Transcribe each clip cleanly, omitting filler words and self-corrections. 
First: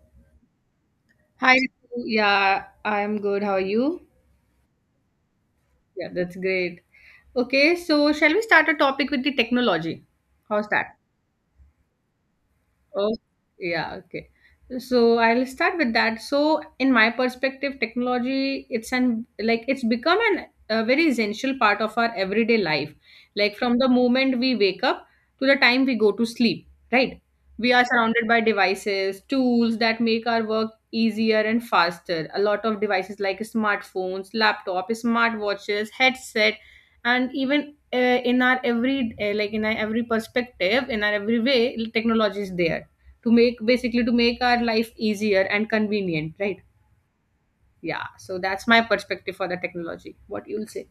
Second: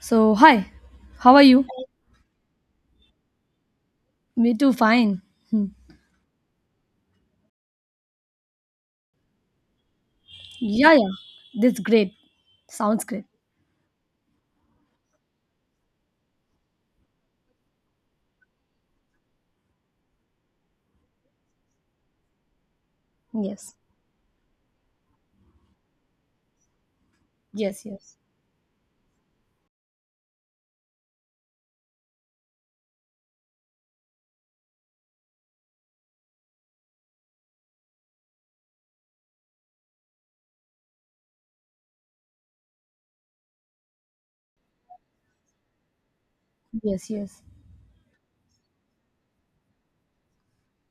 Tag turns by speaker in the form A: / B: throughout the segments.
A: So, hi, how are
B: Hi,
A: you?
B: Ritu. Yeah, I'm good. How are you?
A: Me too, fine. Hmm.
B: Yeah, that's great. Okay, so shall we start a topic with the technology? How's
A: Yeah,
B: that?
A: yeah, that's great. Sounds
B: Oh,
A: great.
B: yeah, okay. So I'll start with that. So in my perspective, technology it's an like it's become an a very essential part of our everyday life. Like
A: Yes,
B: from the moment we wake up to the time we go to sleep, right? We
A: yes,
B: are
A: yes,
B: surrounded by devices, tools that make our work easier and faster. A lot of devices like smartphones, laptop, smartwatches, headset, and even in our every like in our every perspective, in our every way, technology is there to make basically to make our life easier and convenient, right?
A: yes, yes.
B: Yeah, so that's my perspective for the technology. What you'll say?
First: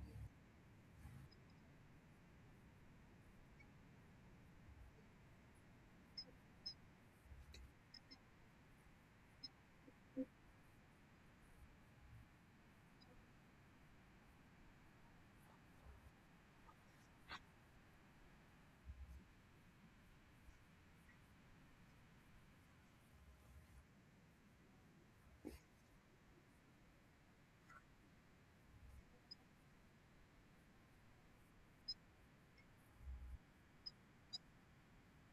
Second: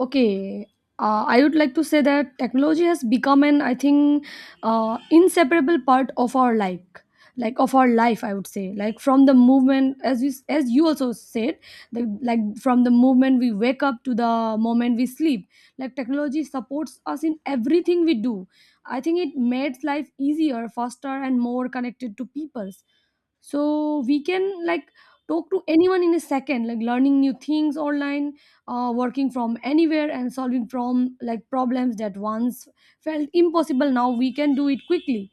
A: Okay, I would like to say that technology has become an, I think, inseparable part of our life, like of our life. I would say, like from the movement, as you also said, like from the moment we wake up to the moment we sleep, like technology supports us in everything we do. I think it makes life easier, faster, and more connected to people, so we can like talk to anyone in a second, like learning new things online, working from anywhere, and solving from like problems that once felt impossible, now we can do it quickly.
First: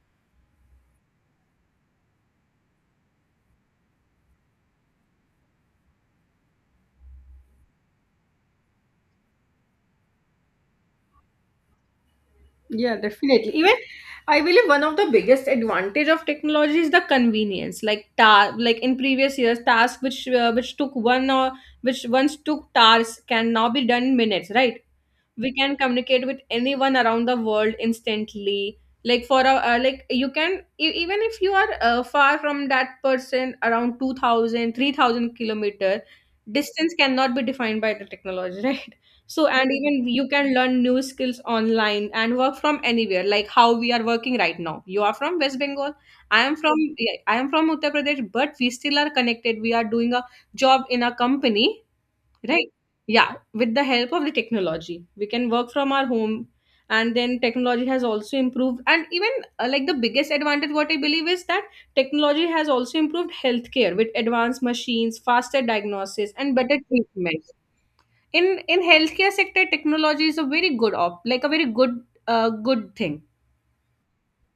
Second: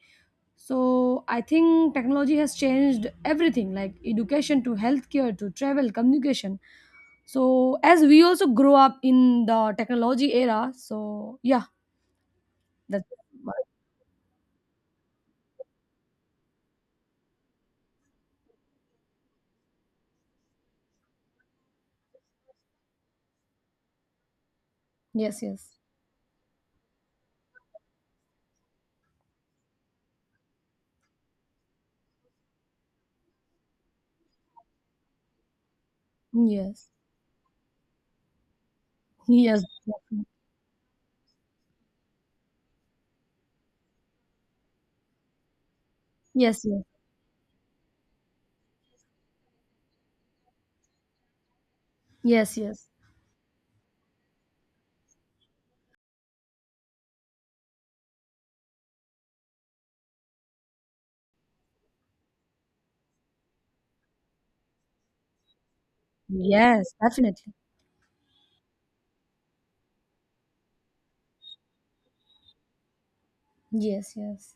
A: So I think technology has changed everything, like education to healthcare to travel communication. So as we also grow up in the technology era. So yeah,
B: Yeah,
A: that's.
B: definitely. Even I believe one of the biggest advantage of technology is the convenience. Like like in previous years, tasks which once took hours can now be done in minutes, right?
A: Yes,
B: We can
A: yes,
B: communicate with anyone around the world instantly, like for a like you can even if you are far from that person around 2,000, 3,000 kilometer,
A: yes,
B: distance cannot be defined by the technology, right? So
A: yes,
B: and even you can learn new skills online and work from anywhere, like how we are working right now. You are from West Bengal, I am
A: yes, yes,
B: from yeah, I am from Uttar Pradesh, but we still are connected. We are doing a job in a company,
A: yes, yes,
B: right?
A: yes,
B: Yeah, with the help of the technology we can work from our home. And then technology has also improved, and even like the biggest advantage what I believe is that technology has also improved healthcare with advanced machines, faster diagnosis and better
A: yes,
B: treatments.
A: definitely.
B: In healthcare sector, technology is a very good op like a very good good thing.
A: Yes, yes.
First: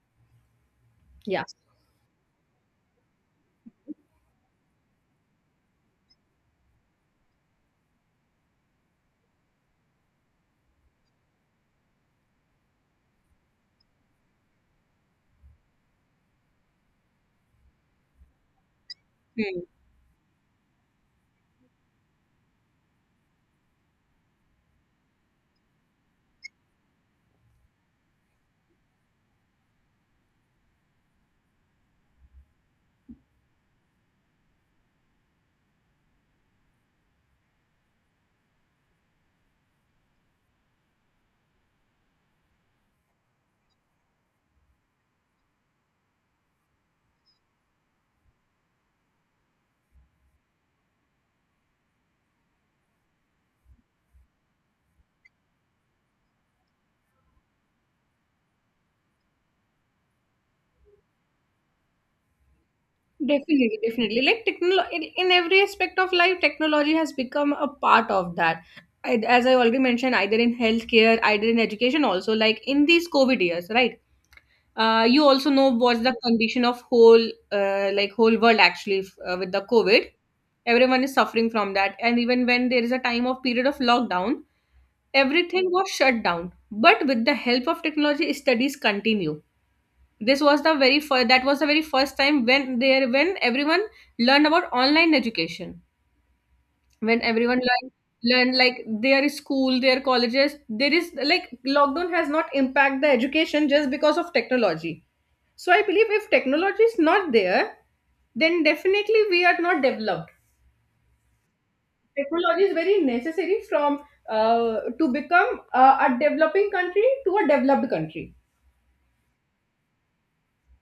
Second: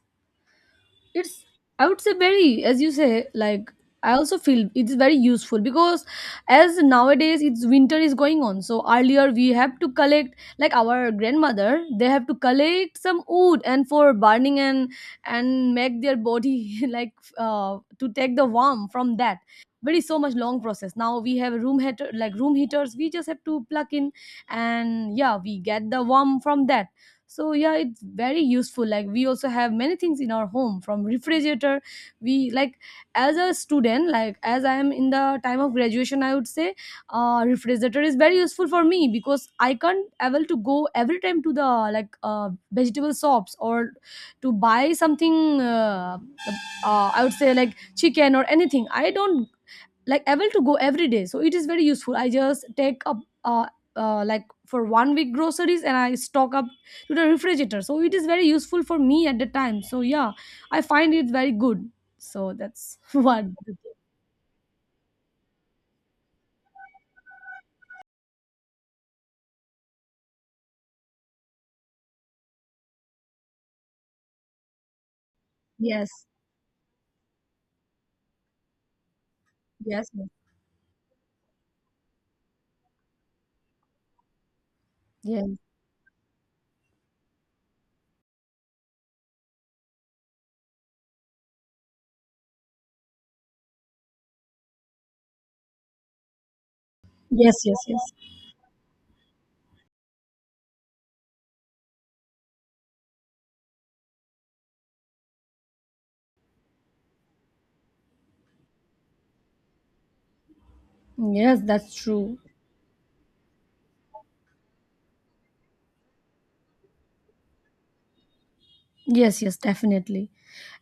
B: Yeah.
A: It's I would say, very, as you say, like, I also feel it's very useful because as nowadays it's winter is going on. So earlier we have to collect, like our grandmother, they have to collect some wood and for burning, and make their body like to take the warmth from that. Very so much long process. Now we have room heater, like room heaters, we just have to plug in, and yeah, we get the warmth from that. So yeah, it's very useful. Like we also have many things in our home, from refrigerator. We like, as a student, like as I am in the time of graduation, I would say refrigerator is very useful for me, because I can't able to go every time to the, like, vegetable shops, or to buy something. I would say like chicken or anything, I don't like able to go every day, so it is very useful. I just take up uh, like for one week groceries, and I stock up to the refrigerator. So it is very useful for me at the time. So yeah, I find it very good. So that's what.
B: Definitely, definitely. Like technology in every aspect of life, technology has become a part of that. I, as I already mentioned, either in healthcare, either in education, also like in these COVID years, right? You also know what's
A: Yes,
B: the condition of whole like whole world actually with the
A: yes,
B: COVID.
A: yes,
B: Everyone is suffering from that, and even when there is a time of period of lockdown,
A: yes,
B: everything was shut down. But with the help of technology, studies continue. This was the very first that was the very first time when there when everyone learned about online education, when
A: yes,
B: everyone
A: yes,
B: learned
A: yes,
B: learned like their school, their colleges. There is like lockdown has not impacted the education just because of technology. So I believe if technology is not there, then definitely we are not developed.
A: yes, that's true.
B: Technology is very necessary from to become a developing country to a developed country.
A: Yes, yes, definitely.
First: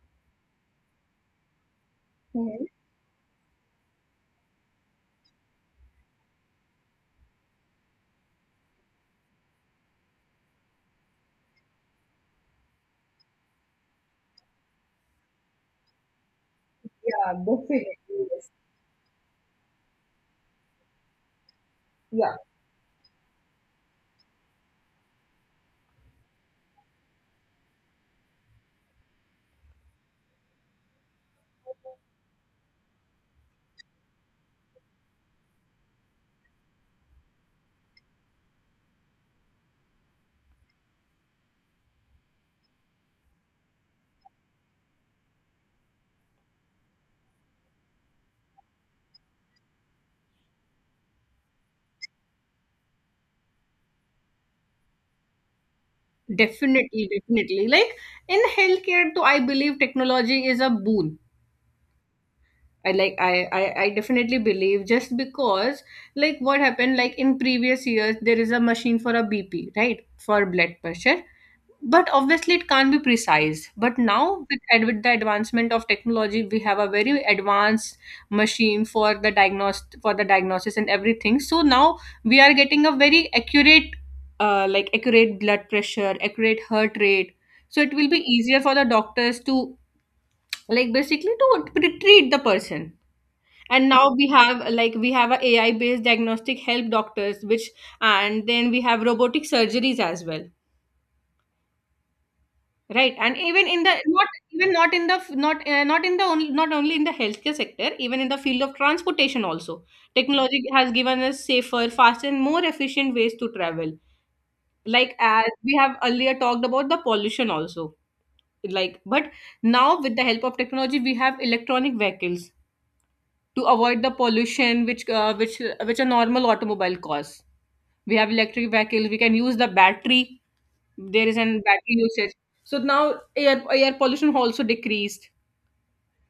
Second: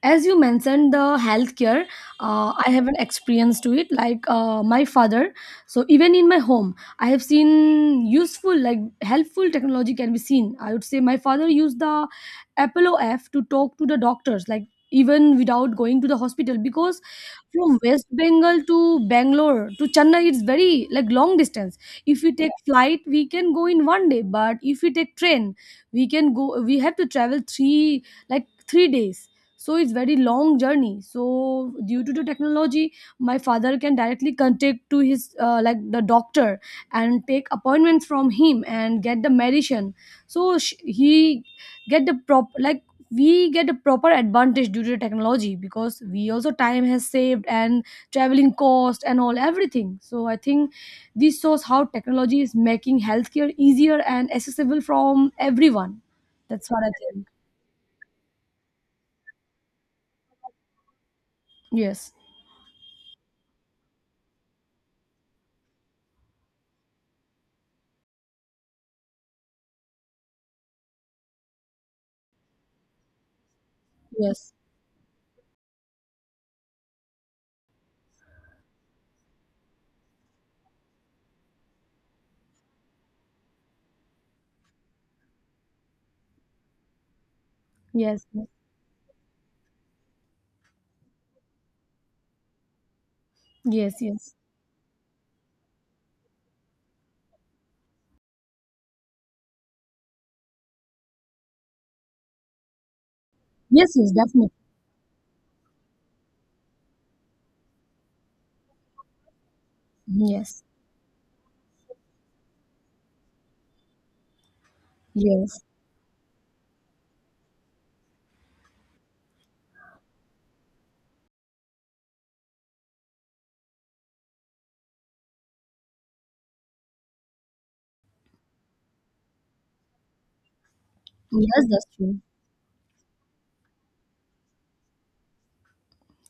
A: As you mentioned, the healthcare,
B: Mhm.
A: I have an experience to it. Like my father, so even in my home, I have seen useful, like helpful technology can be seen. I would say my father used the Apollo app to talk to the doctors, like even without going to the hospital, because
B: Yeah,
A: from
B: definitely,
A: West Bengal to Bangalore to Chennai, it's very like long distance. If we
B: yes.
A: take flight, we can go in one day, but if we take train, we can go. We have to travel 3 days. So it's very long journey. So due to the technology, my father can directly contact to his, like, the doctor, and take appointments from him and get the medicine. So sh- he get the prop like we get a proper advantage due to technology, because we also time has saved, and traveling cost and all everything. So I think this shows how technology is making healthcare easier and accessible from everyone. That's what I
B: Definitely,
A: think.
B: definitely. Like in healthcare, though, I believe technology is a boon.
A: Yes,
B: I definitely believe, just because like what happened, like in previous years there is a machine for a BP, right? For blood pressure. But obviously it can't be precise. But now
A: yes,
B: with the advancement of technology we have a very advanced machine for the diagnose for the diagnosis and everything. So now we are getting a very accurate like accurate blood pressure, accurate heart rate. So it will be
A: yes,
B: easier for the doctors to like basically to treat the person. And
A: yes,
B: now we
A: yes,
B: have like we have a AI based diagnostic help doctors, which, and then we have robotic surgeries as well, right? And even in the
A: yes, yes,
B: not
A: definitely.
B: even not in the f- not not in the only not only in the healthcare sector, even in the field of transportation also, technology
A: Yes,
B: has given us safer, faster and more efficient ways to travel. Like as
A: yes,
B: we have earlier talked about the pollution also, like, but now with the help of technology we have electronic vehicles to avoid the pollution which which a normal automobile cause. We have electric vehicles, we can use the battery, there is an
A: yes, that's
B: battery
A: true.
B: usage. So now air pollution also decreased.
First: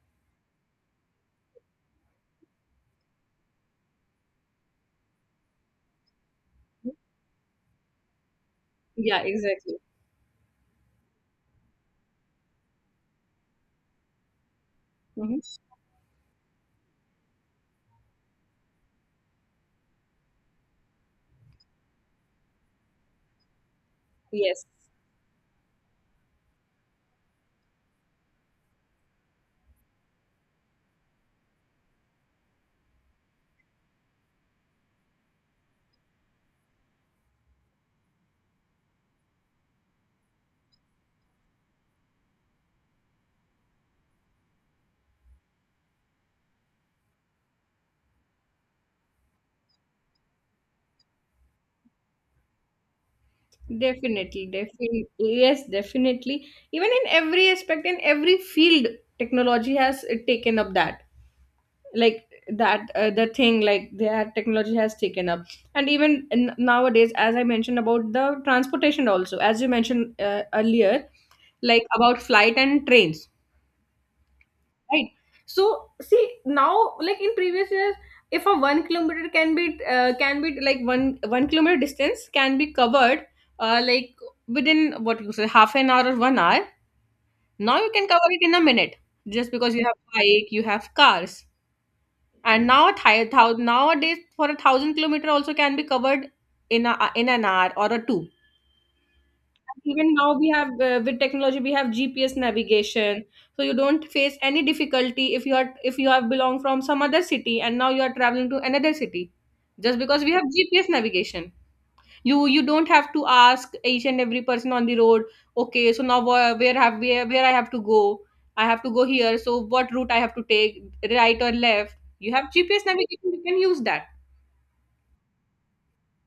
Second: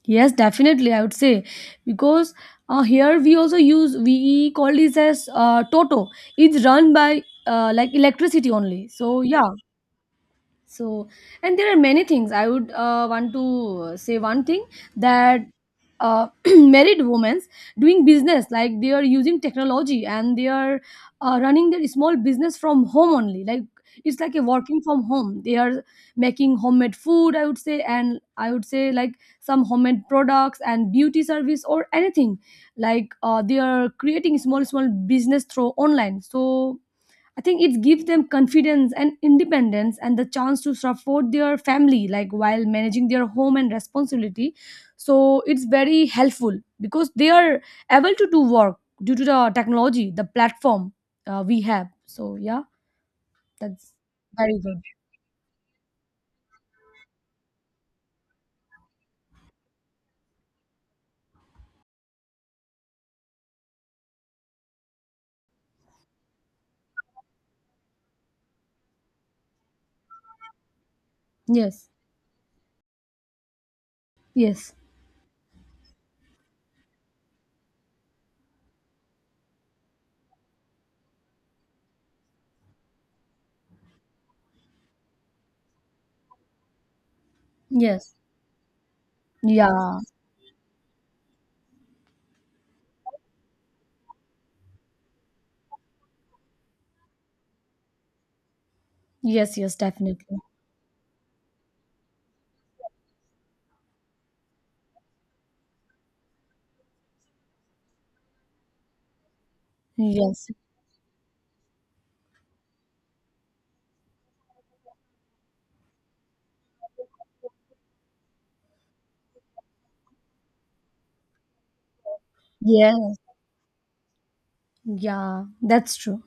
A: Yes, definitely. I would say, because here we also use, we call this as, Toto. It's run by, like, electricity only. So
B: Yeah,
A: yeah,
B: exactly.
A: so and there are many things I would want to say, one thing,
B: Mhm.
A: that uh, married women doing business, like they are using technology, and they are running their small business from home only, like it's like a
B: Yes,
A: working from home. They are making homemade food, I would say, and I would say like some homemade products and beauty service or anything, like they are creating small small business through online. So I think it gives them confidence and independence and the chance to support their family, like while managing their home and responsibility. So it's very helpful because they are able to do work due to the technology, the platform we have. So yeah, that's
B: definitely,
A: very good.
B: definitely, yes, definitely. Even in every aspect, in every field, technology has taken up that, like that the thing like that technology has taken up. And even nowadays, as I mentioned about the transportation also, as you mentioned earlier, like
A: Yes,
B: about flight and trains,
A: yes,
B: right? So see now like in previous years, if a 1 kilometer can be uh, can be like one one kilometer distance can be covered like within what you say half an hour or 1 hour, now you can
A: yes,
B: cover it in a minute, just because you have
A: yeah,
B: bike, you have cars. And nowadays for a 1,000 kilometer also can be covered in a in an hour or a two.
A: yes, yes,
B: Even
A: definitely.
B: now we have with technology we have GPS navigation. So you don't face any difficulty if you are, if you have belong from some other city and now you are traveling to another city, just because we
A: Yes,
B: have GPS navigation. You don't have to ask each and every person on the road, okay so now where I have to go. I have to go here, so what route I have to take, right or left? You have GPS
A: yes,
B: navigation, you can use that.
A: yeah, that's true.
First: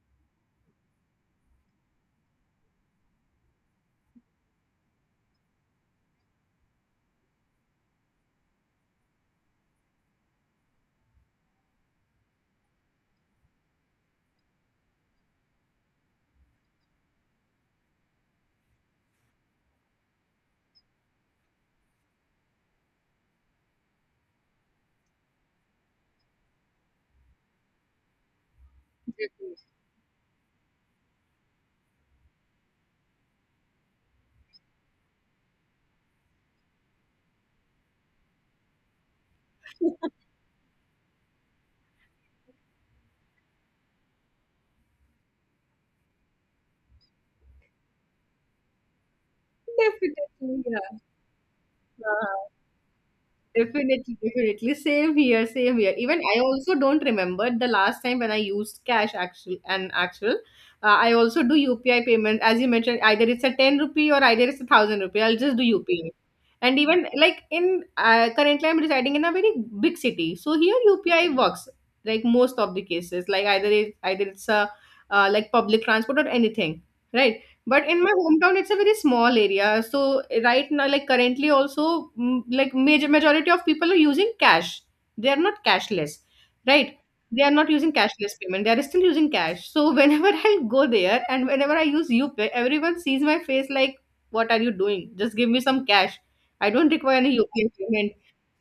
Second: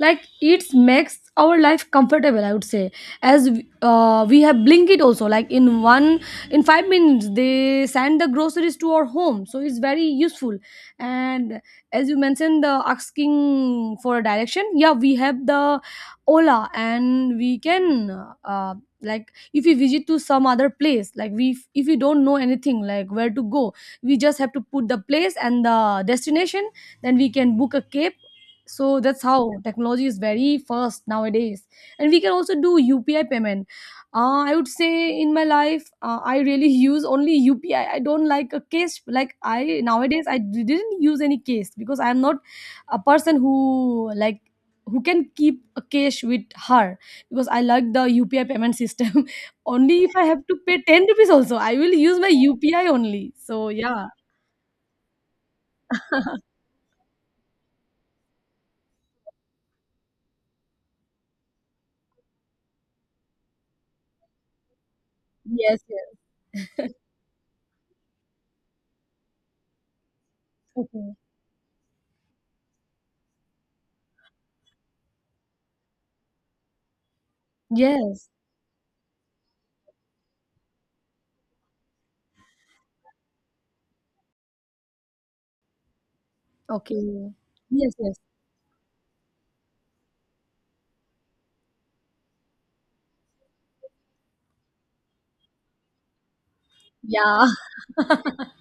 A: Like it makes our life comfortable, I would say, as we have Blinkit also, like in 5 minutes they send the groceries to our home, so it's very useful. And as you mentioned, the asking for a direction, yeah, we have the Ola, and we can, uh, like, if we visit to some other place, like we, if we don't know anything, like where to go, we just have to put the place and the destination, then we can book a cab. So that's how
B: Definitely.
A: technology is very fast nowadays. And we can also do UPI payment. I would say, in my life, I really use only UPI. I don't like a cash. Like I, nowadays, I didn't use any cash, because I'm not a person who like who can keep a cash with her, because I like the UPI payment system. Only if I have to
B: Definitely,
A: pay
B: yeah.
A: 10 rupees also, I will use my
B: Uh-huh.
A: UPI only. So yeah.
B: Definitely, definitely. Same here, same here. Even I also don't remember the last time when I used cash, actual and actual. I also do UPI payment. As you mentioned, either it's a 10 rupee or either it's a 1,000 rupee, I'll just do
A: Yes, yes.
B: UPI. And even like in currently, I'm residing in a very big city. So here
A: Okay.
B: UPI works like most of the cases. Like either it's a like public transport or anything, right? But in my
A: Yes.
B: hometown, it's a very small area. So right now, like currently, also like majority of people are using cash. They are not cashless,
A: Okay.
B: right? They are not using
A: Yes, yes.
B: cashless payment. They are still using cash. So whenever I go there and whenever I use UPI, everyone sees my face like, "What are you doing? Just give me some cash. I don't require any
A: Yeah.
B: UPI payment."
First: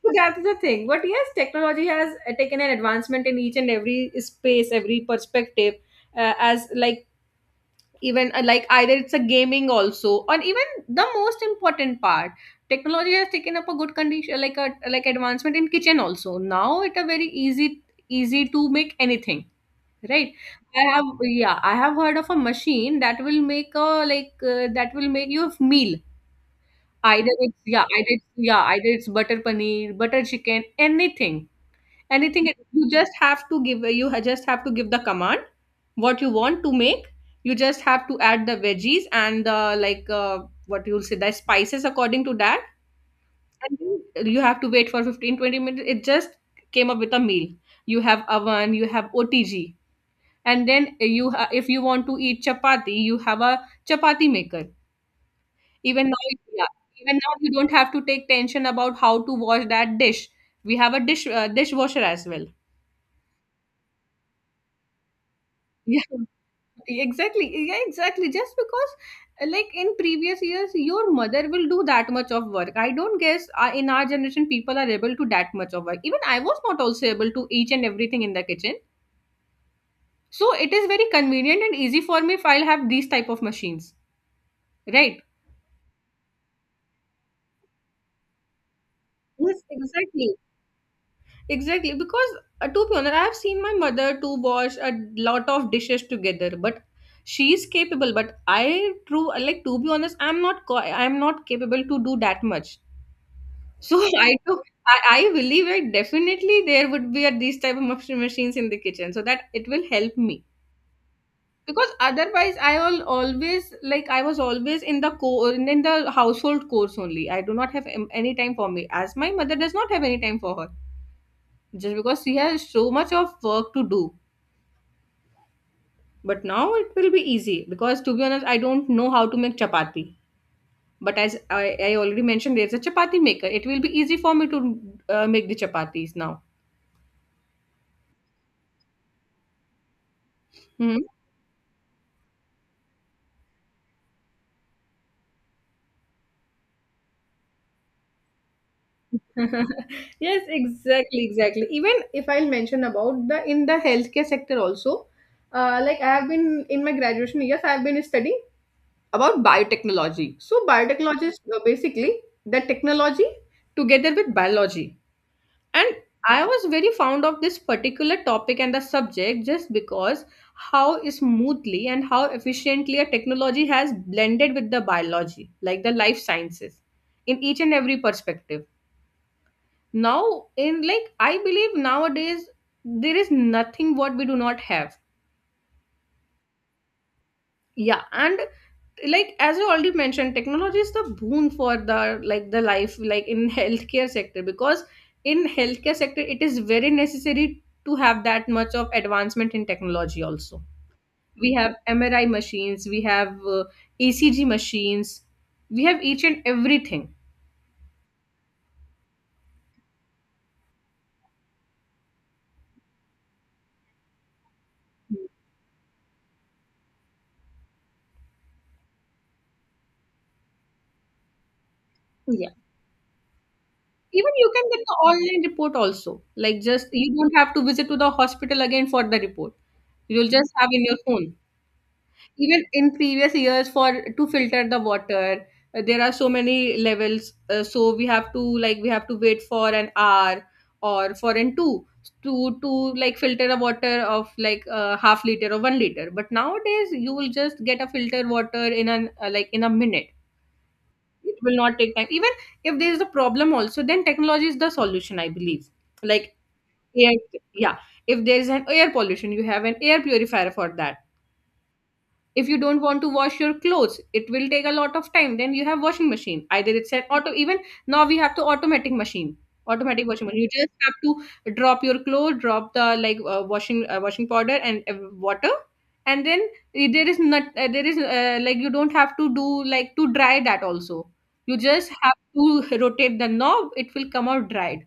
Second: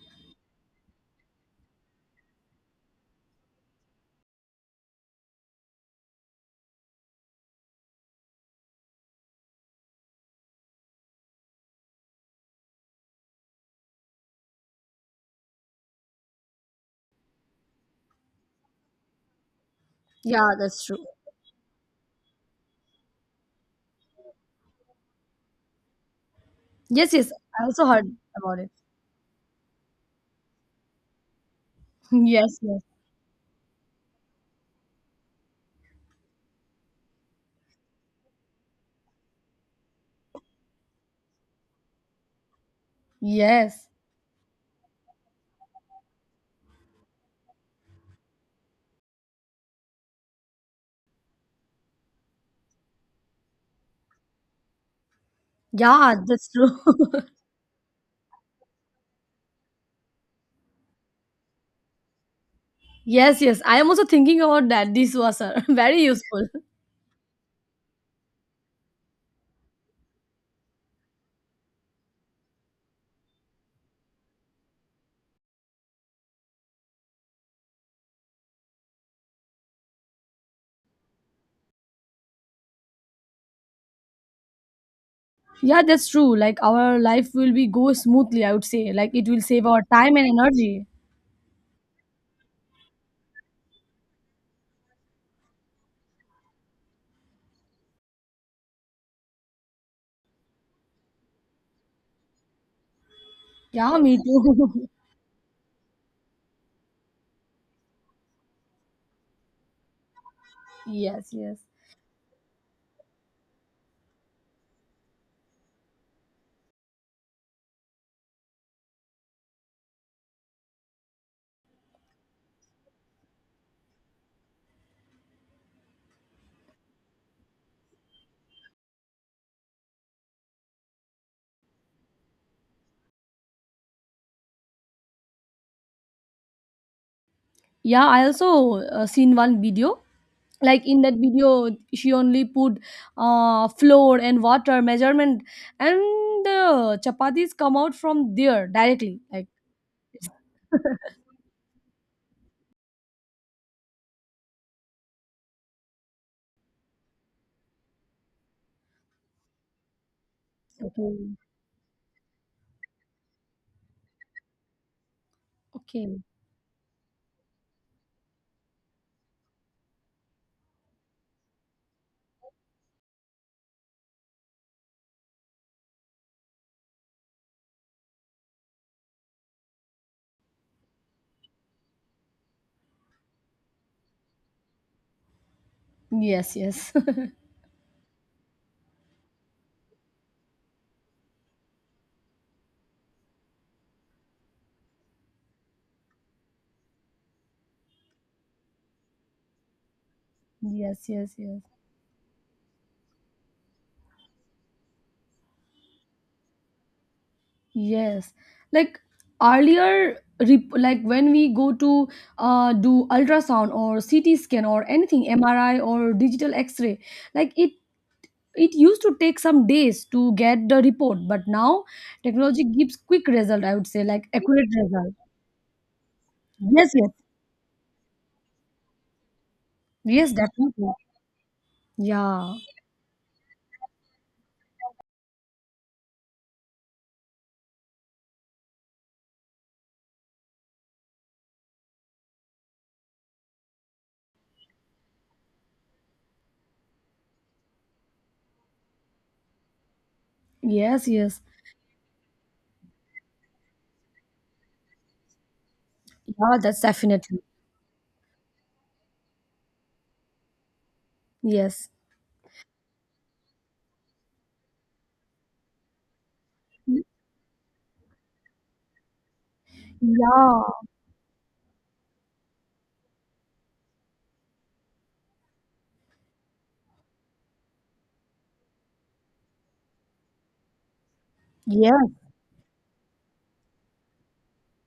B: So that's the thing. But yes, technology has taken an advancement in each and every space, every perspective. As like even like either it's a gaming also, or even the most important part, technology has taken up a good condition, like a like advancement in kitchen also. Now it a very easy to make anything, right?
A: Yeah, that's
B: I
A: true.
B: have Yeah, I have heard of a machine that will make a that will make you a meal,
A: Yes, yes.
B: either it's
A: I also
B: yeah
A: heard
B: either it's,
A: about
B: yeah
A: it.
B: either it's butter paneer, butter chicken, anything anything.
A: Yes, yes.
B: You just have to just have to give the command what you want to make. You just have to add the veggies and the what you'll say the spices according to that, and
A: Yes.
B: then you have to wait for 15 20 minutes, it just came up with a meal. You have oven, you have OTG, and then you if you want to eat chapati, you have a chapati maker. Even
A: Yeah,
B: now
A: that's
B: Yeah,
A: true.
B: even now you don't have to take tension about how to wash that dish. We have a dishwasher as well.
A: Yes, yes. I am also thinking about that. This was, very useful.
B: Exactly, yeah, exactly. Just because like in previous years, your mother will do that much of work. I don't guess in our generation people are able to that much of work. Even I was not also able to each and everything in the kitchen. So it is very convenient and easy for me if I'll have these type of machines, right?
A: Yeah, that's true. Like our life will be go smoothly, I would say. Like it will
B: Yes,
A: save our time and
B: exactly,
A: energy.
B: exactly. Because to be honest, I have seen my mother to wash a lot of dishes together, but she is capable. But i true like to be honest, I'm not capable to do that much.
A: Yeah,
B: So
A: me
B: I do.
A: too.
B: I believe it, definitely there would be a, these type of machines in the kitchen so that it will help me.
A: Yes, yes.
B: Because otherwise I will always like I was always in the core in the household course only. I do not have any time for me, as my mother does not have any time for her, just because she has so much of work to do. But now it will be easy because to be honest I don't know how to make chapati. But as I already mentioned, there's a chapati maker. It will be easy for me to make the chapatis now.
A: Yeah, I also seen one video. Like
B: Hmm.
A: in that video, she only put flour and water measurement, and the chapatis come out from there directly, like.
B: Yes, exactly, exactly. Even if I'll mention about the healthcare sector also, like I have been in my graduation years, I have been studying about biotechnology. So
A: Okay,
B: biotechnology is basically the technology together with biology. And
A: okay,
B: I was very fond of this particular topic and the subject just because how smoothly and how efficiently a technology has blended with the biology, like the life sciences, in each and every perspective. Now in like I believe nowadays there is nothing what we do not have.
A: yes, yes,
B: Yeah. And like as you already mentioned, technology is the boon for the like the life like in healthcare sector, because in healthcare sector it is very necessary to have that much of advancement in technology also.
A: yes, yes,
B: We
A: yes,
B: have MRI machines, we have ECG machines, we have each and everything.
A: yes. Like earlier, like when we go to do ultrasound or CT scan or anything, MRI or digital X-ray, like it used to take some days to get the report, but now technology gives quick result, I would say, like
B: Even you
A: accurate
B: can get the
A: result.
B: online report also. Like just
A: Yes, yes,
B: you don't have to visit to the hospital again for the report. You'll
A: yes,
B: just have
A: definitely.
B: in your phone.
A: Yeah,
B: Even in previous years for to filter the water, there are so many levels. So we have to like we have to wait for an hour or for an two to like filter a water of like a half liter or 1 liter. But nowadays you will just get a filter water in an like in a minute.
A: yes,
B: It
A: yes.
B: will not take time. Even if there is a problem also, then technology is the solution, I believe. Like
A: Yeah, that's
B: air,
A: definitely.
B: yeah, if there is an air pollution, you have an air purifier for that.
A: Yes,
B: If you don't want to wash your clothes, it will take a lot of time, then you have washing machine, either it's an auto. Even now we have to automatic machine, automatic washing machine. You
A: yeah.
B: just have to drop your clothes, drop the like washing washing powder and water. And then there is like you don't have to do like to dry that also. You just
A: Yeah.
B: have to rotate the knob, it will come out dried.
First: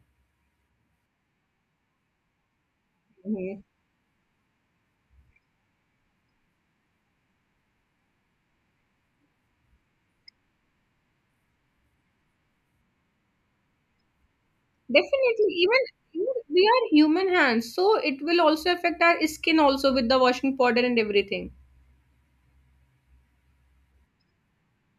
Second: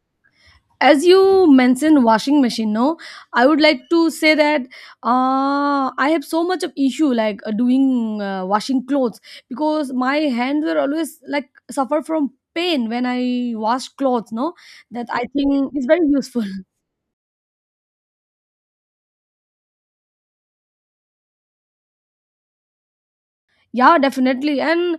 A: As you mentioned washing machine, no, I would
B: Mhm.
A: like to say that I have so much of issue, like doing washing clothes, because my hands were always like suffer from pain when I wash clothes, no, that I
B: Definitely,
A: think is very
B: even
A: useful.
B: we are human hands, so it will also affect our skin also with the washing powder and everything.
A: Yeah, definitely. And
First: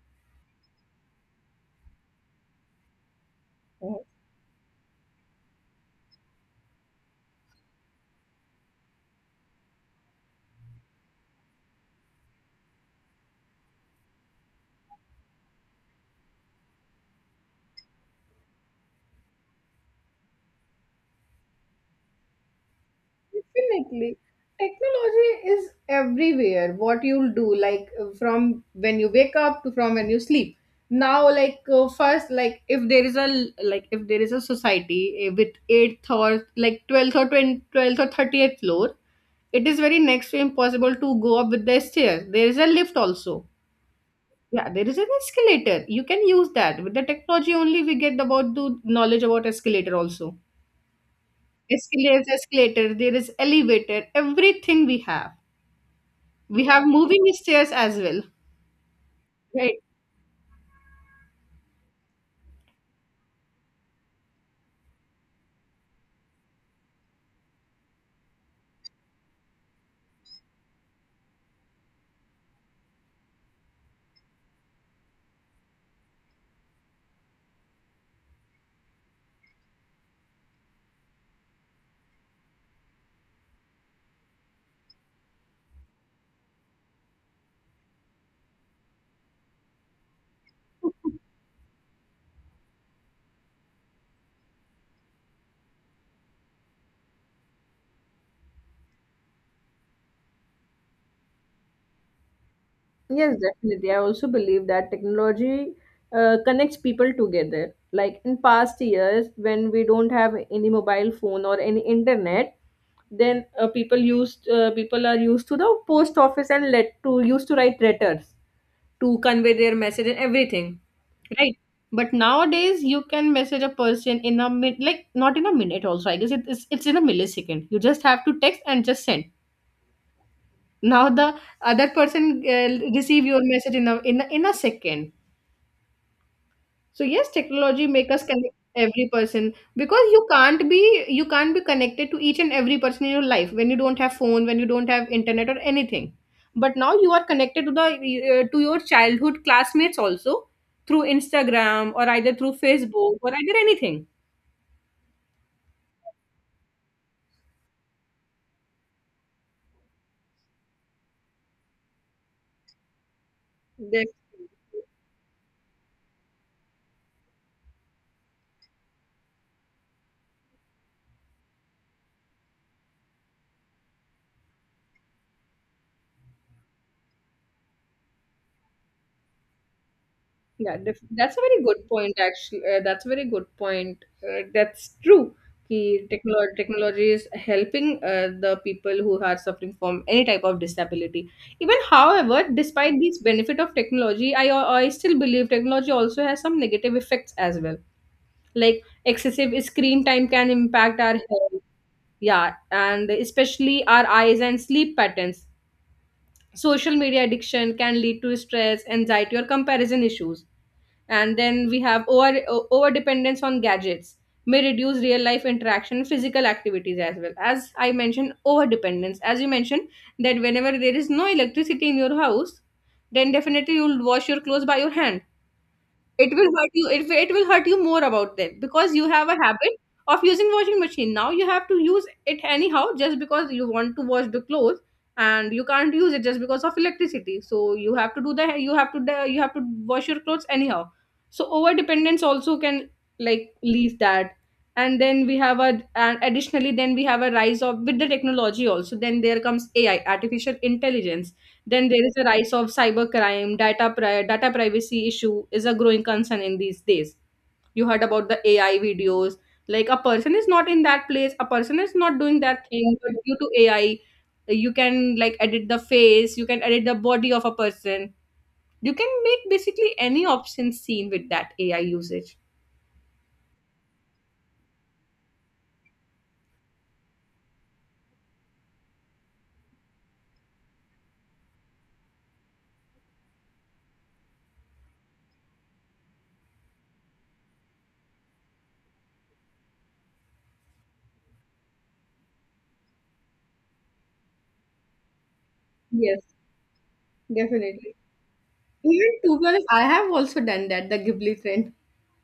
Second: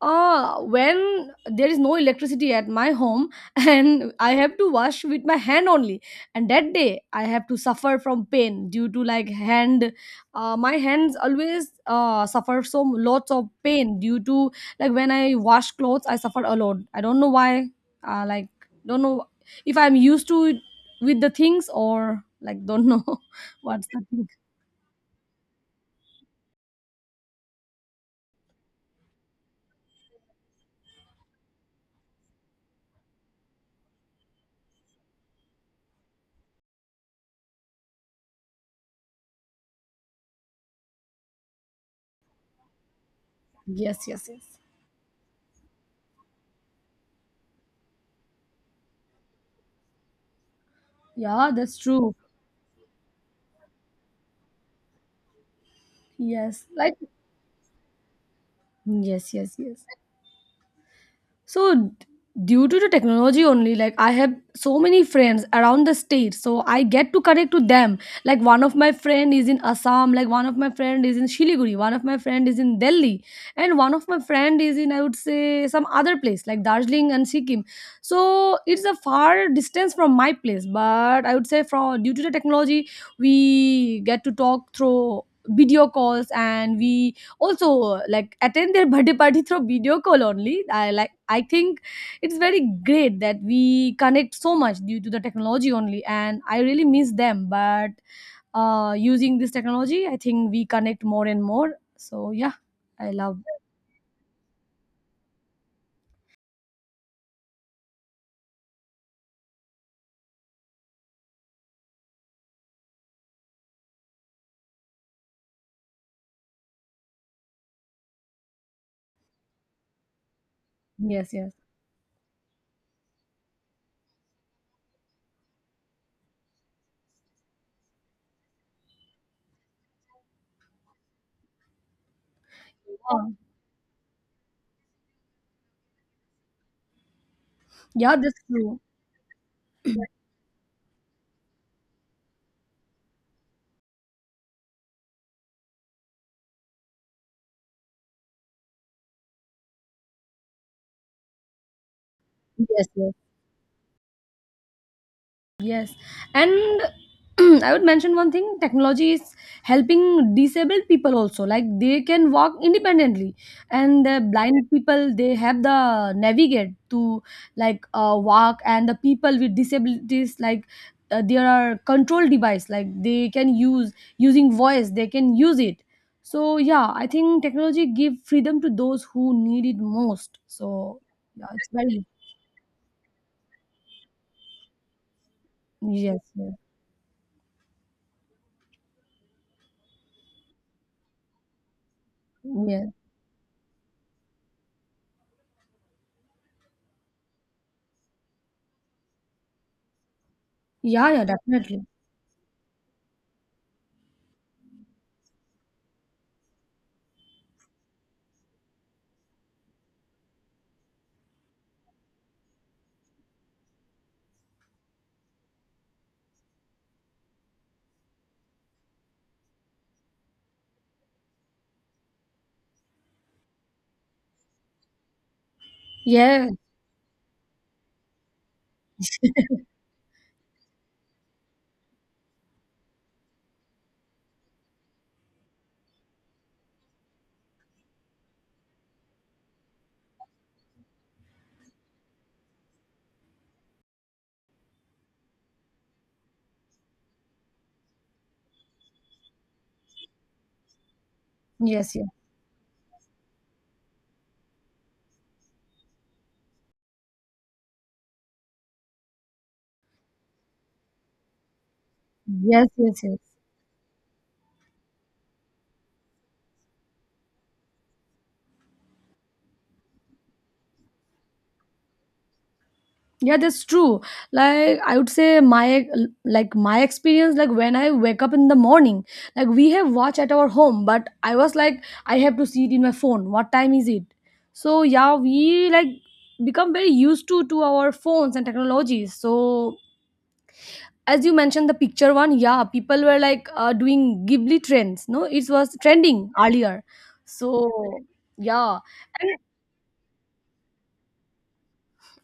A: when there is no electricity at my home,
B: Yes.
A: and I have to wash with my hand only, and that day I have to suffer from pain due to like hand, my hands always suffer so lots of pain due to, like, when I wash clothes I suffer a lot, I don't know why. Like, don't know, if I'm used to it with the things, or like don't know. What's the
B: Definitely.
A: thing?
B: Technology is everywhere. What you'll do, like from when you wake up to from when you sleep. Now, like first, like if there is a like if there is a society, eh, with eighth or like 12th or 20, 12th or 30th floor, it is very next to impossible to go up with the stairs. There is a lift also.
A: Yes, yes, yes,
B: Yeah, there is an escalator. You can use that. With the technology only we get about the knowledge about escalator also.
A: yeah, that's true.
B: Escalators, escalator, there is elevator, everything we have.
A: Yes,
B: We have
A: like,
B: moving stairs as well.
A: yes, yes, yes.
B: Right.
A: So due to the technology only, like I have so many friends around the state, so I get to connect to them. Like one of my friend is in Assam, like one of my friend is in Shiliguri, one of my friend is in Delhi, and one of my friend is in, I would say, some other place like Darjeeling and Sikkim. So it's a far distance from my place, but I would say from due to the technology, we get to talk through video calls, and we also like attend their birthday party through video call only. I, like, I think it's very great that we connect so much due to the technology only, and I really miss them. But using this technology, I think we connect more and more. So yeah, I love
B: Yes,
A: that.
B: definitely. I also believe that technology connects people together. Like in past years, when we don't have any mobile phone or any internet, then people used people are used to the post office and let to used to write letters to convey their message and everything.
A: Yes, yes.
B: Right. But nowadays you can message a person in a minute, like not in a minute also, I guess it's in a millisecond. You just have to text and just send. Now the other person uh, receive
A: Yeah,
B: your message in a in a second. So yes, technology make
A: yeah,
B: us
A: that's
B: connect
A: true.
B: every person
A: Yes,
B: because you can't be connected to each and every person in your life when you don't have phone, when you don't have internet or anything. But now you are connected to the to your childhood classmates also through Instagram or either through
A: yes.
B: Facebook or either anything.
A: Yes, and I would mention one thing: technology is helping disabled people also. Like they can walk independently, and
B: Yes.
A: the blind people, they have the navigate to, like, walk, and the people with disabilities, like, there are control device like they can use, using voice they can use it. So yeah, I think technology give freedom to those who need it most.
B: Yeah,
A: So
B: that's a
A: yeah,
B: very
A: it's
B: good
A: very.
B: point. Actually, that's a very good point. That's true. Ki
A: Yes, yes,
B: technology is helping the people who are suffering from any type of disability. Even, however,
A: yes.
B: despite these benefit of technology, I still believe technology also has some negative effects as well. Like excessive screen time can impact
A: Yeah,
B: our
A: yeah,
B: health.
A: definitely.
B: Yeah, and especially our eyes and sleep patterns. Social media addiction can lead to stress, anxiety, or comparison issues. And then we have over dependence on gadgets may reduce real life interaction and physical activities, as well. As I mentioned over dependence, as you mentioned, that whenever there is no electricity in your house, then definitely you'll wash your clothes by your hand. It
A: Yeah,
B: will hurt you. It will hurt you more about them because you have a habit of using washing machine. Now you have to use it anyhow just because you want to wash the clothes, and you can't use it just because of electricity. So you have to do the you have to wash your clothes anyhow. So over dependence also can like leave that. And then we have a and additionally then we have a rise of with the technology also. Then there comes AI, artificial intelligence. Then
A: yes,
B: there
A: yes,
B: is a rise of cybercrime, data privacy issue is a growing concern in these days. You heard about the AI videos. Like a person is not in that place, a person is not doing that
A: yes,
B: thing,
A: yes,
B: but
A: yes.
B: due to AI, you can like edit the face, you can edit the body of a person. You can make basically any option seen with that AI usage.
A: Yeah, that's true. Like I would say my experience, like when I wake up in the morning, like we have watch at our home, but I was like I have to see it in my phone. What time is it? So yeah, we like become very used to our phones and technologies. So as you mentioned the picture one, yeah, people were like doing Ghibli trends. No, it was
B: Yes,
A: trending earlier.
B: definitely.
A: So yeah.
B: Even to be honest, I have also done that, the Ghibli trend.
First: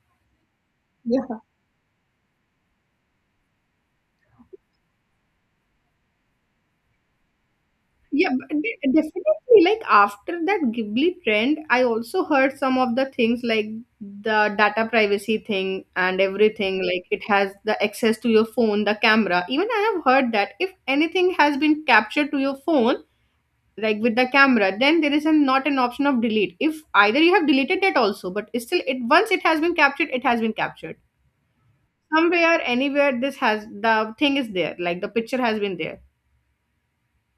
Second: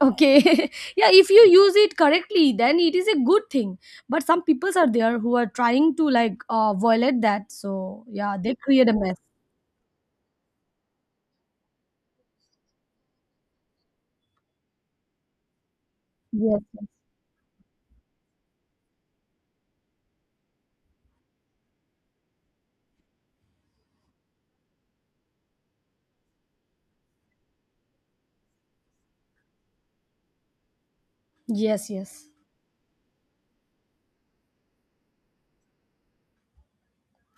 A: Okay. Yeah, if you use it correctly, then it is a good thing. But some people are there who are trying to violate that. So
B: Yeah,
A: yeah,
B: but
A: they create a
B: definitely.
A: mess.
B: Like after that Ghibli trend, I also heard some of the things, like the data privacy thing and
A: Yes.
B: everything. Like it has the access to your phone, the camera. Even I have heard that if anything has been captured to your phone, like with the camera, then there is a, not an option of delete. If either you have deleted that also, but it's still it, once it has been captured, it has been captured.
A: Yes, yes.
B: Somewhere, anywhere, this has the thing is there. Like the picture has been there.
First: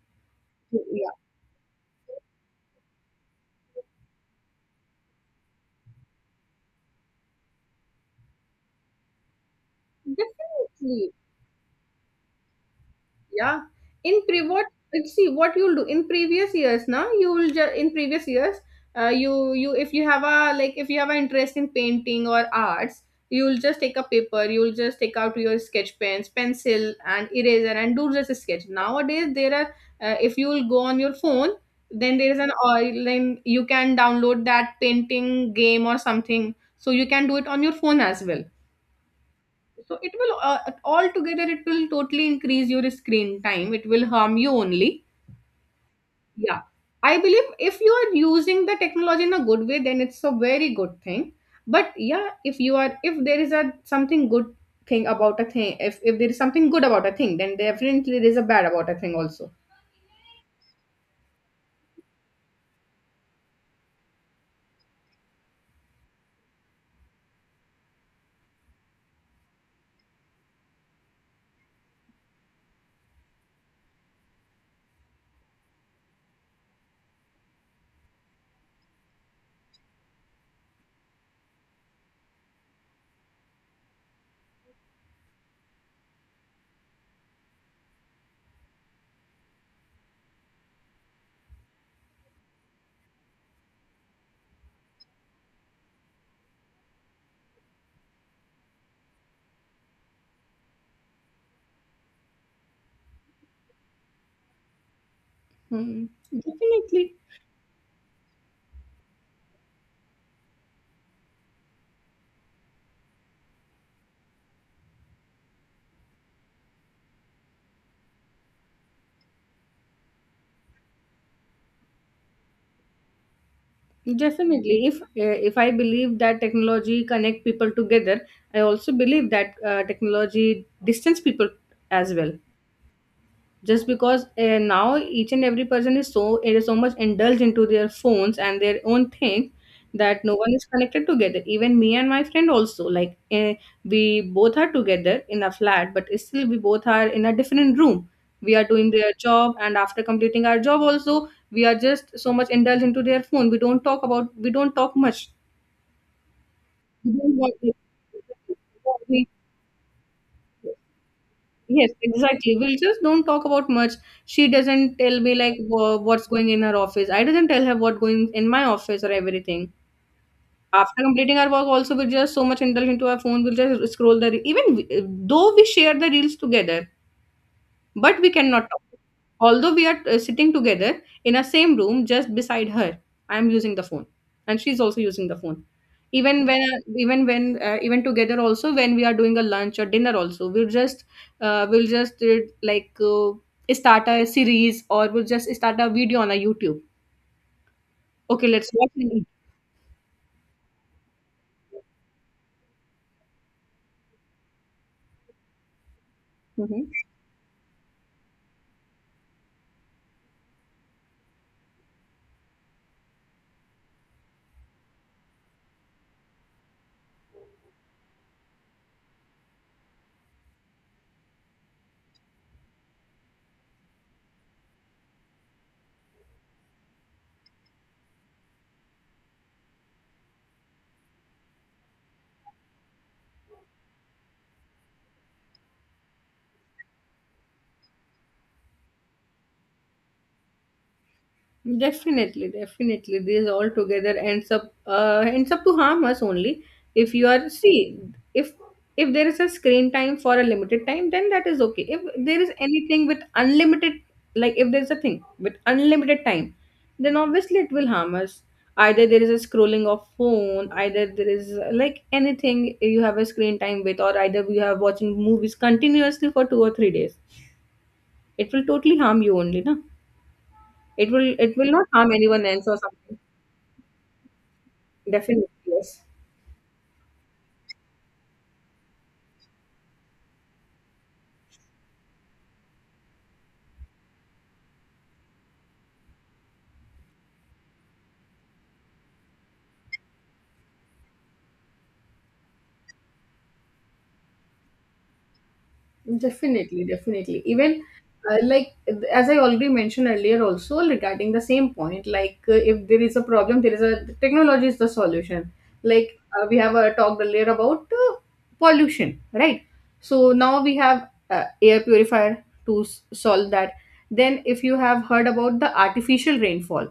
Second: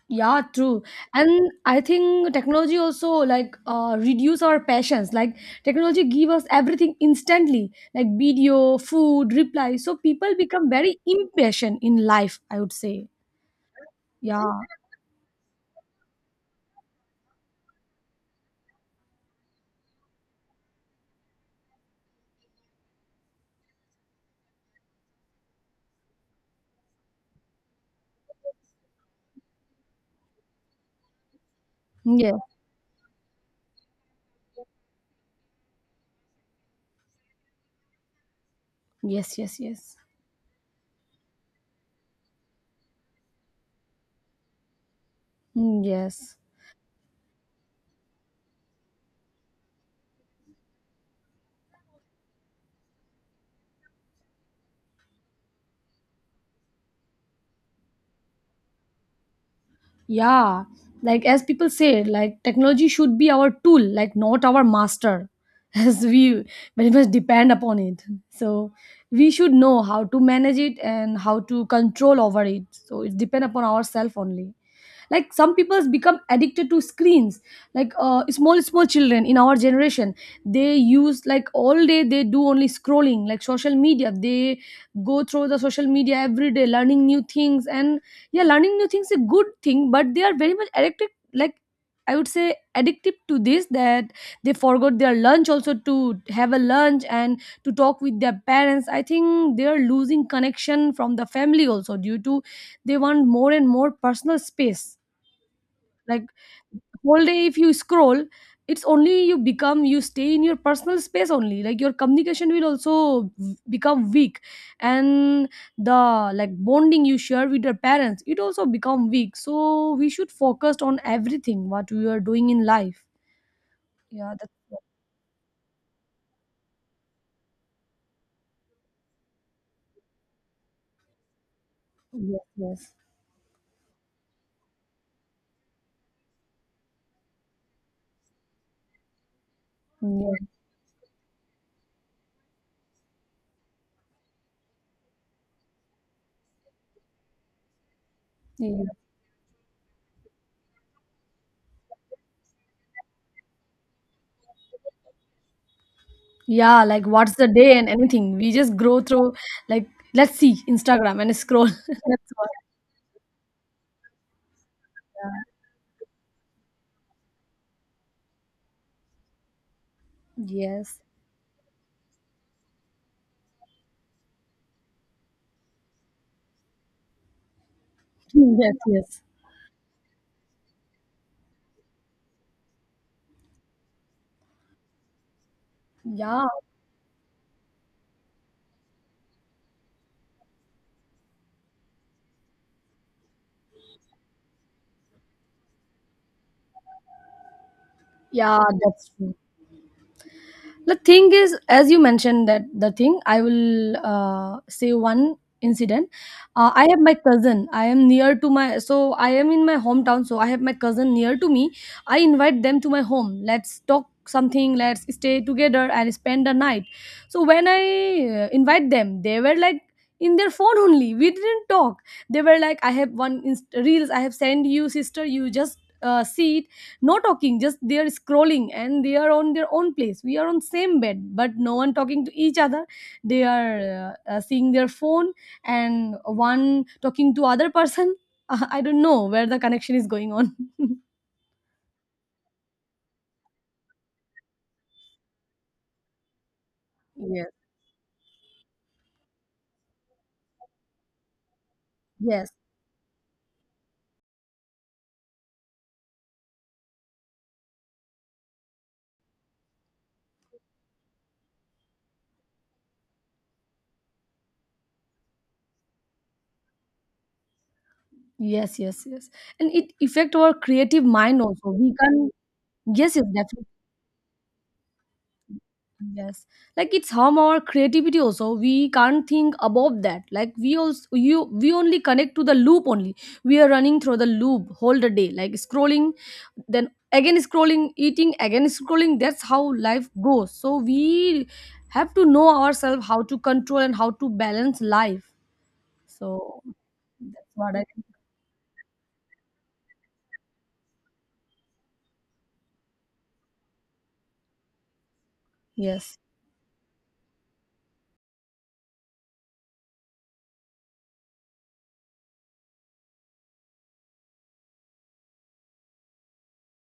A: Yeah, true.
B: Yeah,
A: And I think technology also reduce our passions. Like technology give us everything instantly, like video, food, reply. So people become very
B: definitely.
A: impatient in life, I would say.
B: Yeah. In pre
A: Yeah.
B: what see what you'll do in previous years, now you will in previous years you if you have a like if you have an interest in painting or arts, you'll just take a paper, you'll just take out your sketch pens, pencil and eraser and do just a sketch. Nowadays there are if you'll go on your phone, then there is
A: Yes.
B: an or then you can download that painting game or something, so you can do it on your phone as well.
A: Yes, yes, yes.
B: So it will all together it will totally increase your screen time, it will harm you only.
A: Mm, yes.
B: Yeah. I believe if you are using the technology in a good way, then it's a very good thing. But yeah, if you are if there is a something good thing about a thing, if there is something good about a thing, then definitely there is a bad about a thing also.
A: Yeah, like as people say, like technology should be our tool, like not our master, as we very much depend upon it. So we should know how to manage it and how to control over it. So it depend upon ourselves only. Like some people become addicted to screens. Small children in our generation, they use like all day they do only scrolling, like social media. They go through the social media every day, learning new things and yeah, learning new things is a good thing, but they are very much addicted. Like I would say, addictive to this that they forgot their lunch also to have a lunch and to talk with their parents. I think they are losing connection from the family also due to they want more and more personal space.
B: Hmm.
A: Like
B: Definitely,
A: whole day if you scroll it's only you stay in your personal space only, like your communication will also become weak, and the like bonding you share with your parents, it also become weak. So we should focus on everything what we are doing in life. Yeah, that's.
B: definitely. If I believe that technology connect people together, I also believe that technology distance people as well.
A: Yes, yes.
B: Just because now each and every person is so it is so much indulged into their phones and their own thing that no
A: Yeah,
B: one is connected together. Even me and my friend also like eh, we both are together in a flat, but still we both are in a different room, we are
A: yeah.
B: doing their job, and after completing our job also we are just so much indulged into their phone. We don't talk much,
A: Yeah, like
B: we
A: what's the
B: don't
A: day and anything we just grow
B: want.
A: through, like let's see Instagram and scroll.
B: Yes,
A: That's what.
B: exactly. We'll just don't talk about much. She doesn't tell me
A: Yeah.
B: like what's going in her office. I doesn't tell her what going in my office or everything.
A: Yes.
B: After completing our work, also we'll just so much indulge into our phone. We'll just scroll the though we share the reels together. But we cannot
A: Yes,
B: talk.
A: yes.
B: Although we are sitting together in a same room, just beside her, I am using the phone, and she's also using the phone.
A: Yeah.
B: Even together also, when we are doing a lunch or dinner also, we'll just, uh, we'll just uh, like uh, start a series or we'll just start a video on a YouTube. Okay,
A: Yeah,
B: let's watch.
A: that's
B: It.
A: true. The thing is, as you mentioned that the thing, I will say one incident. I
B: Mhm.
A: have my cousin. I am near to my, so I am in my hometown. So I have my cousin near to me. I invite them to my home. Let's talk something. Let's stay together and spend the night. So when I invite them, they were like in their phone only. We didn't talk. They were like, I have reels. I have sent you, sister. You just see. No talking, just they are scrolling and they are on their own place. We are on same bed but no one talking to each other. They are seeing their phone and one talking to other person. I don't know where the connection is going on.
B: Definitely, definitely, these all together ends up to harm us only. If you
A: Yes.
B: are see, if if there is a screen time for a limited time, then that is okay. If there
A: Yes,
B: is anything with unlimited, like if there is a thing with unlimited time, then obviously it will harm us. Either there is a scrolling of phone, either there is like anything you have a screen time with, or either you have watching movies continuously for 2 or 3 days. It will
A: yes,
B: totally
A: yes.
B: harm
A: Yes.
B: you only,
A: And
B: na?
A: it affect our creative mind
B: It
A: also,
B: will not
A: we
B: harm
A: can.
B: anyone else or
A: Yes,
B: something.
A: yes, definitely.
B: Definitely, yes.
A: Yes, like it's harm our creativity also. We can't think above that. Like we also you we only connect to the loop only. We are running through the loop whole the day, like scrolling, then again scrolling, eating, again scrolling. That's how life goes. So we have to know ourselves how to control and how to balance life. So
B: Definitely, definitely.
A: that's what I
B: Even
A: think.
B: like as I already mentioned earlier, also regarding the same point, like if there is a problem, there is a technology is the solution.
A: Yes.
B: Like we have talked earlier about pollution, right? So now we have air purifier to solve that. Then, if you have heard about the artificial rainfall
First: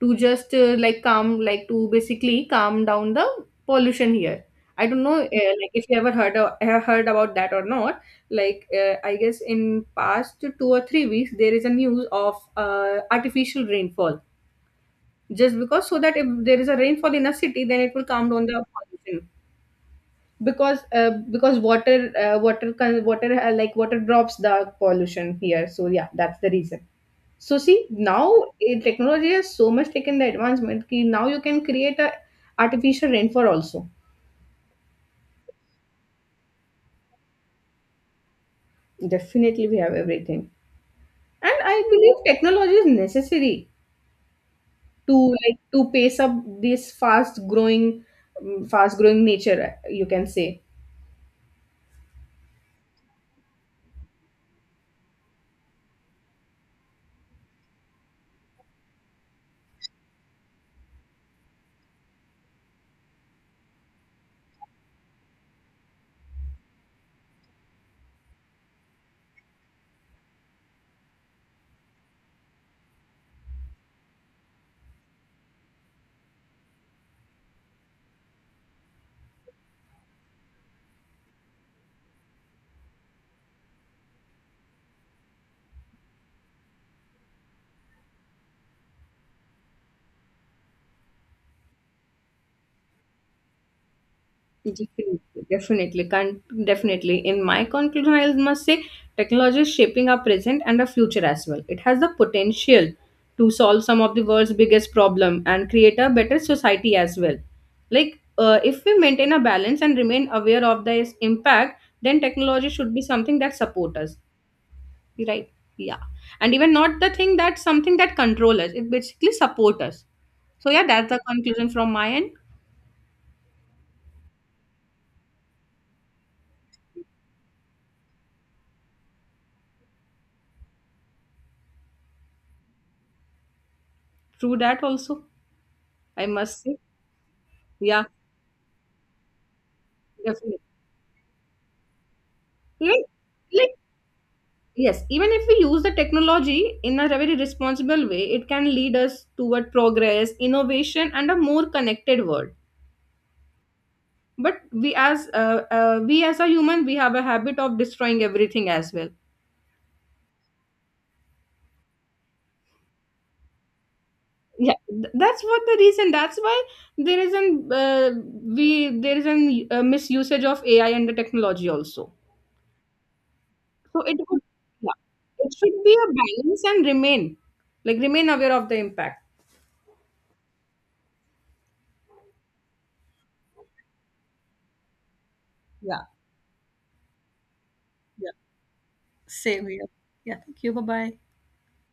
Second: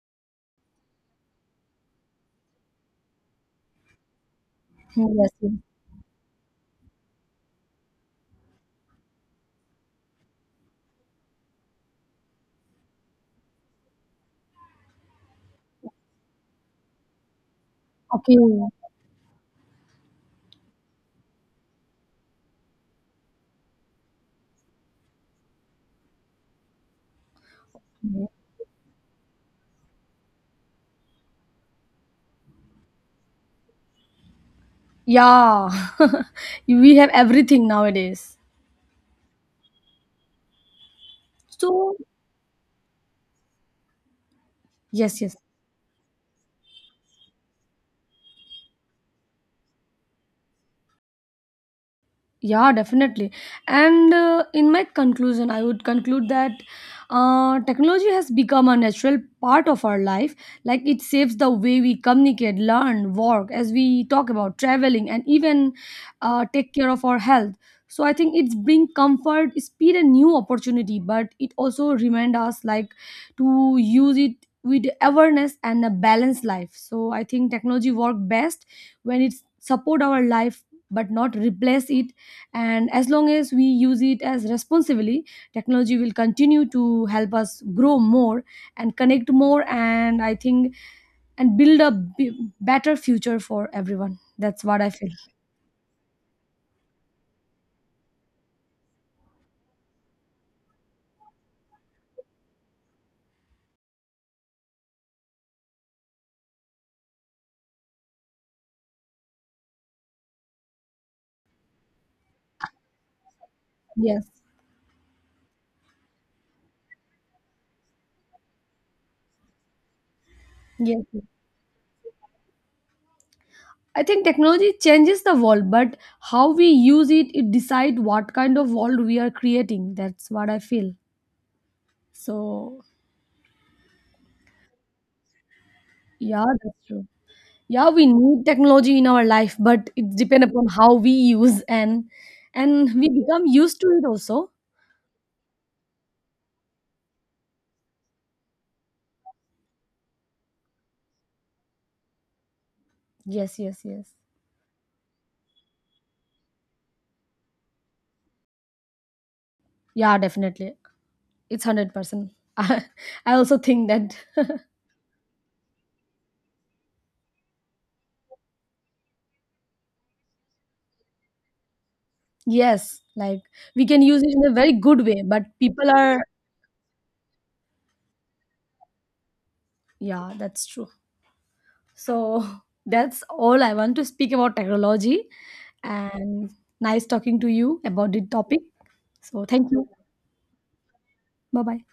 B: to just like calm like to basically calm down the pollution here. I don't know
A: Yes. Yes.
B: like if you ever heard of, have heard about that or not. Like I guess in past 2 or 3 weeks there is a news of artificial rainfall just because so that if there is a rainfall in a city then it will calm
A: Okay.
B: down the pollution because water water like water drops the pollution here. So yeah, that's the reason. So see, now eh, technology has so much taken the advancement ki now you can create a artificial rainfall also.
A: Yeah. We have everything nowadays.
B: Definitely we have everything. And I
A: So
B: believe technology is necessary to
A: yes, yes.
B: like to pace up this fast growing nature, eh, you can say.
A: Yeah, definitely. And in my conclusion, I would conclude that technology has become a natural part of our life. Like it saves the way we communicate, learn, work, as we talk about traveling, and even take care of our health. So I think it's bring comfort, speed, and new opportunity. But it also remind us like to use it with awareness and a balanced life. So I think technology work best when it support our life, but not replace it, and as long as we use it as responsibly, technology will continue to help us grow more and connect more. And I think and build a better future for everyone. That's what I feel.
B: Definitely, definitely, can definitely. In my conclusion, I must say technology is shaping our present and our future as well. It has the potential to solve some of the world's biggest problem and create a better society as well. Like, if we maintain a balance and remain aware of this impact, then technology should be something that support us,
A: Yes,
B: right? Yeah, and even not the thing that something that control us. It basically support us. So yeah,
A: yes.
B: that's the conclusion from my end.
A: I think technology changes the world, but how we use it, it decide what kind of world we are creating. That's what I feel. So
B: Through that also, I
A: yeah,
B: must
A: that's
B: say,
A: true. Yeah, we
B: yeah.
A: need technology in our life, but it depends
B: Definitely.
A: upon how we use, and
B: Even
A: we become
B: like
A: used to it also.
B: yes, even if we use the technology in a very responsible way, it can lead us toward progress, innovation, and a more connected world.
A: Yes, yes, yes.
B: But we as a human, we have a habit of destroying everything as well.
A: Yeah, definitely. It's 100%. I, I also think that.
B: Yeah, that's what the reason. That's why there is an we there is an misusage of AI and the technology also.
A: Yes, like we can
B: So it
A: use it
B: would
A: in a very
B: yeah,
A: good way, but
B: it should
A: people
B: be a
A: are.
B: balance and remain like remain aware of the impact.
A: Yeah, that's true. So that's all I want to speak about technology and nice talking to you about the topic. So thank you. Bye-bye.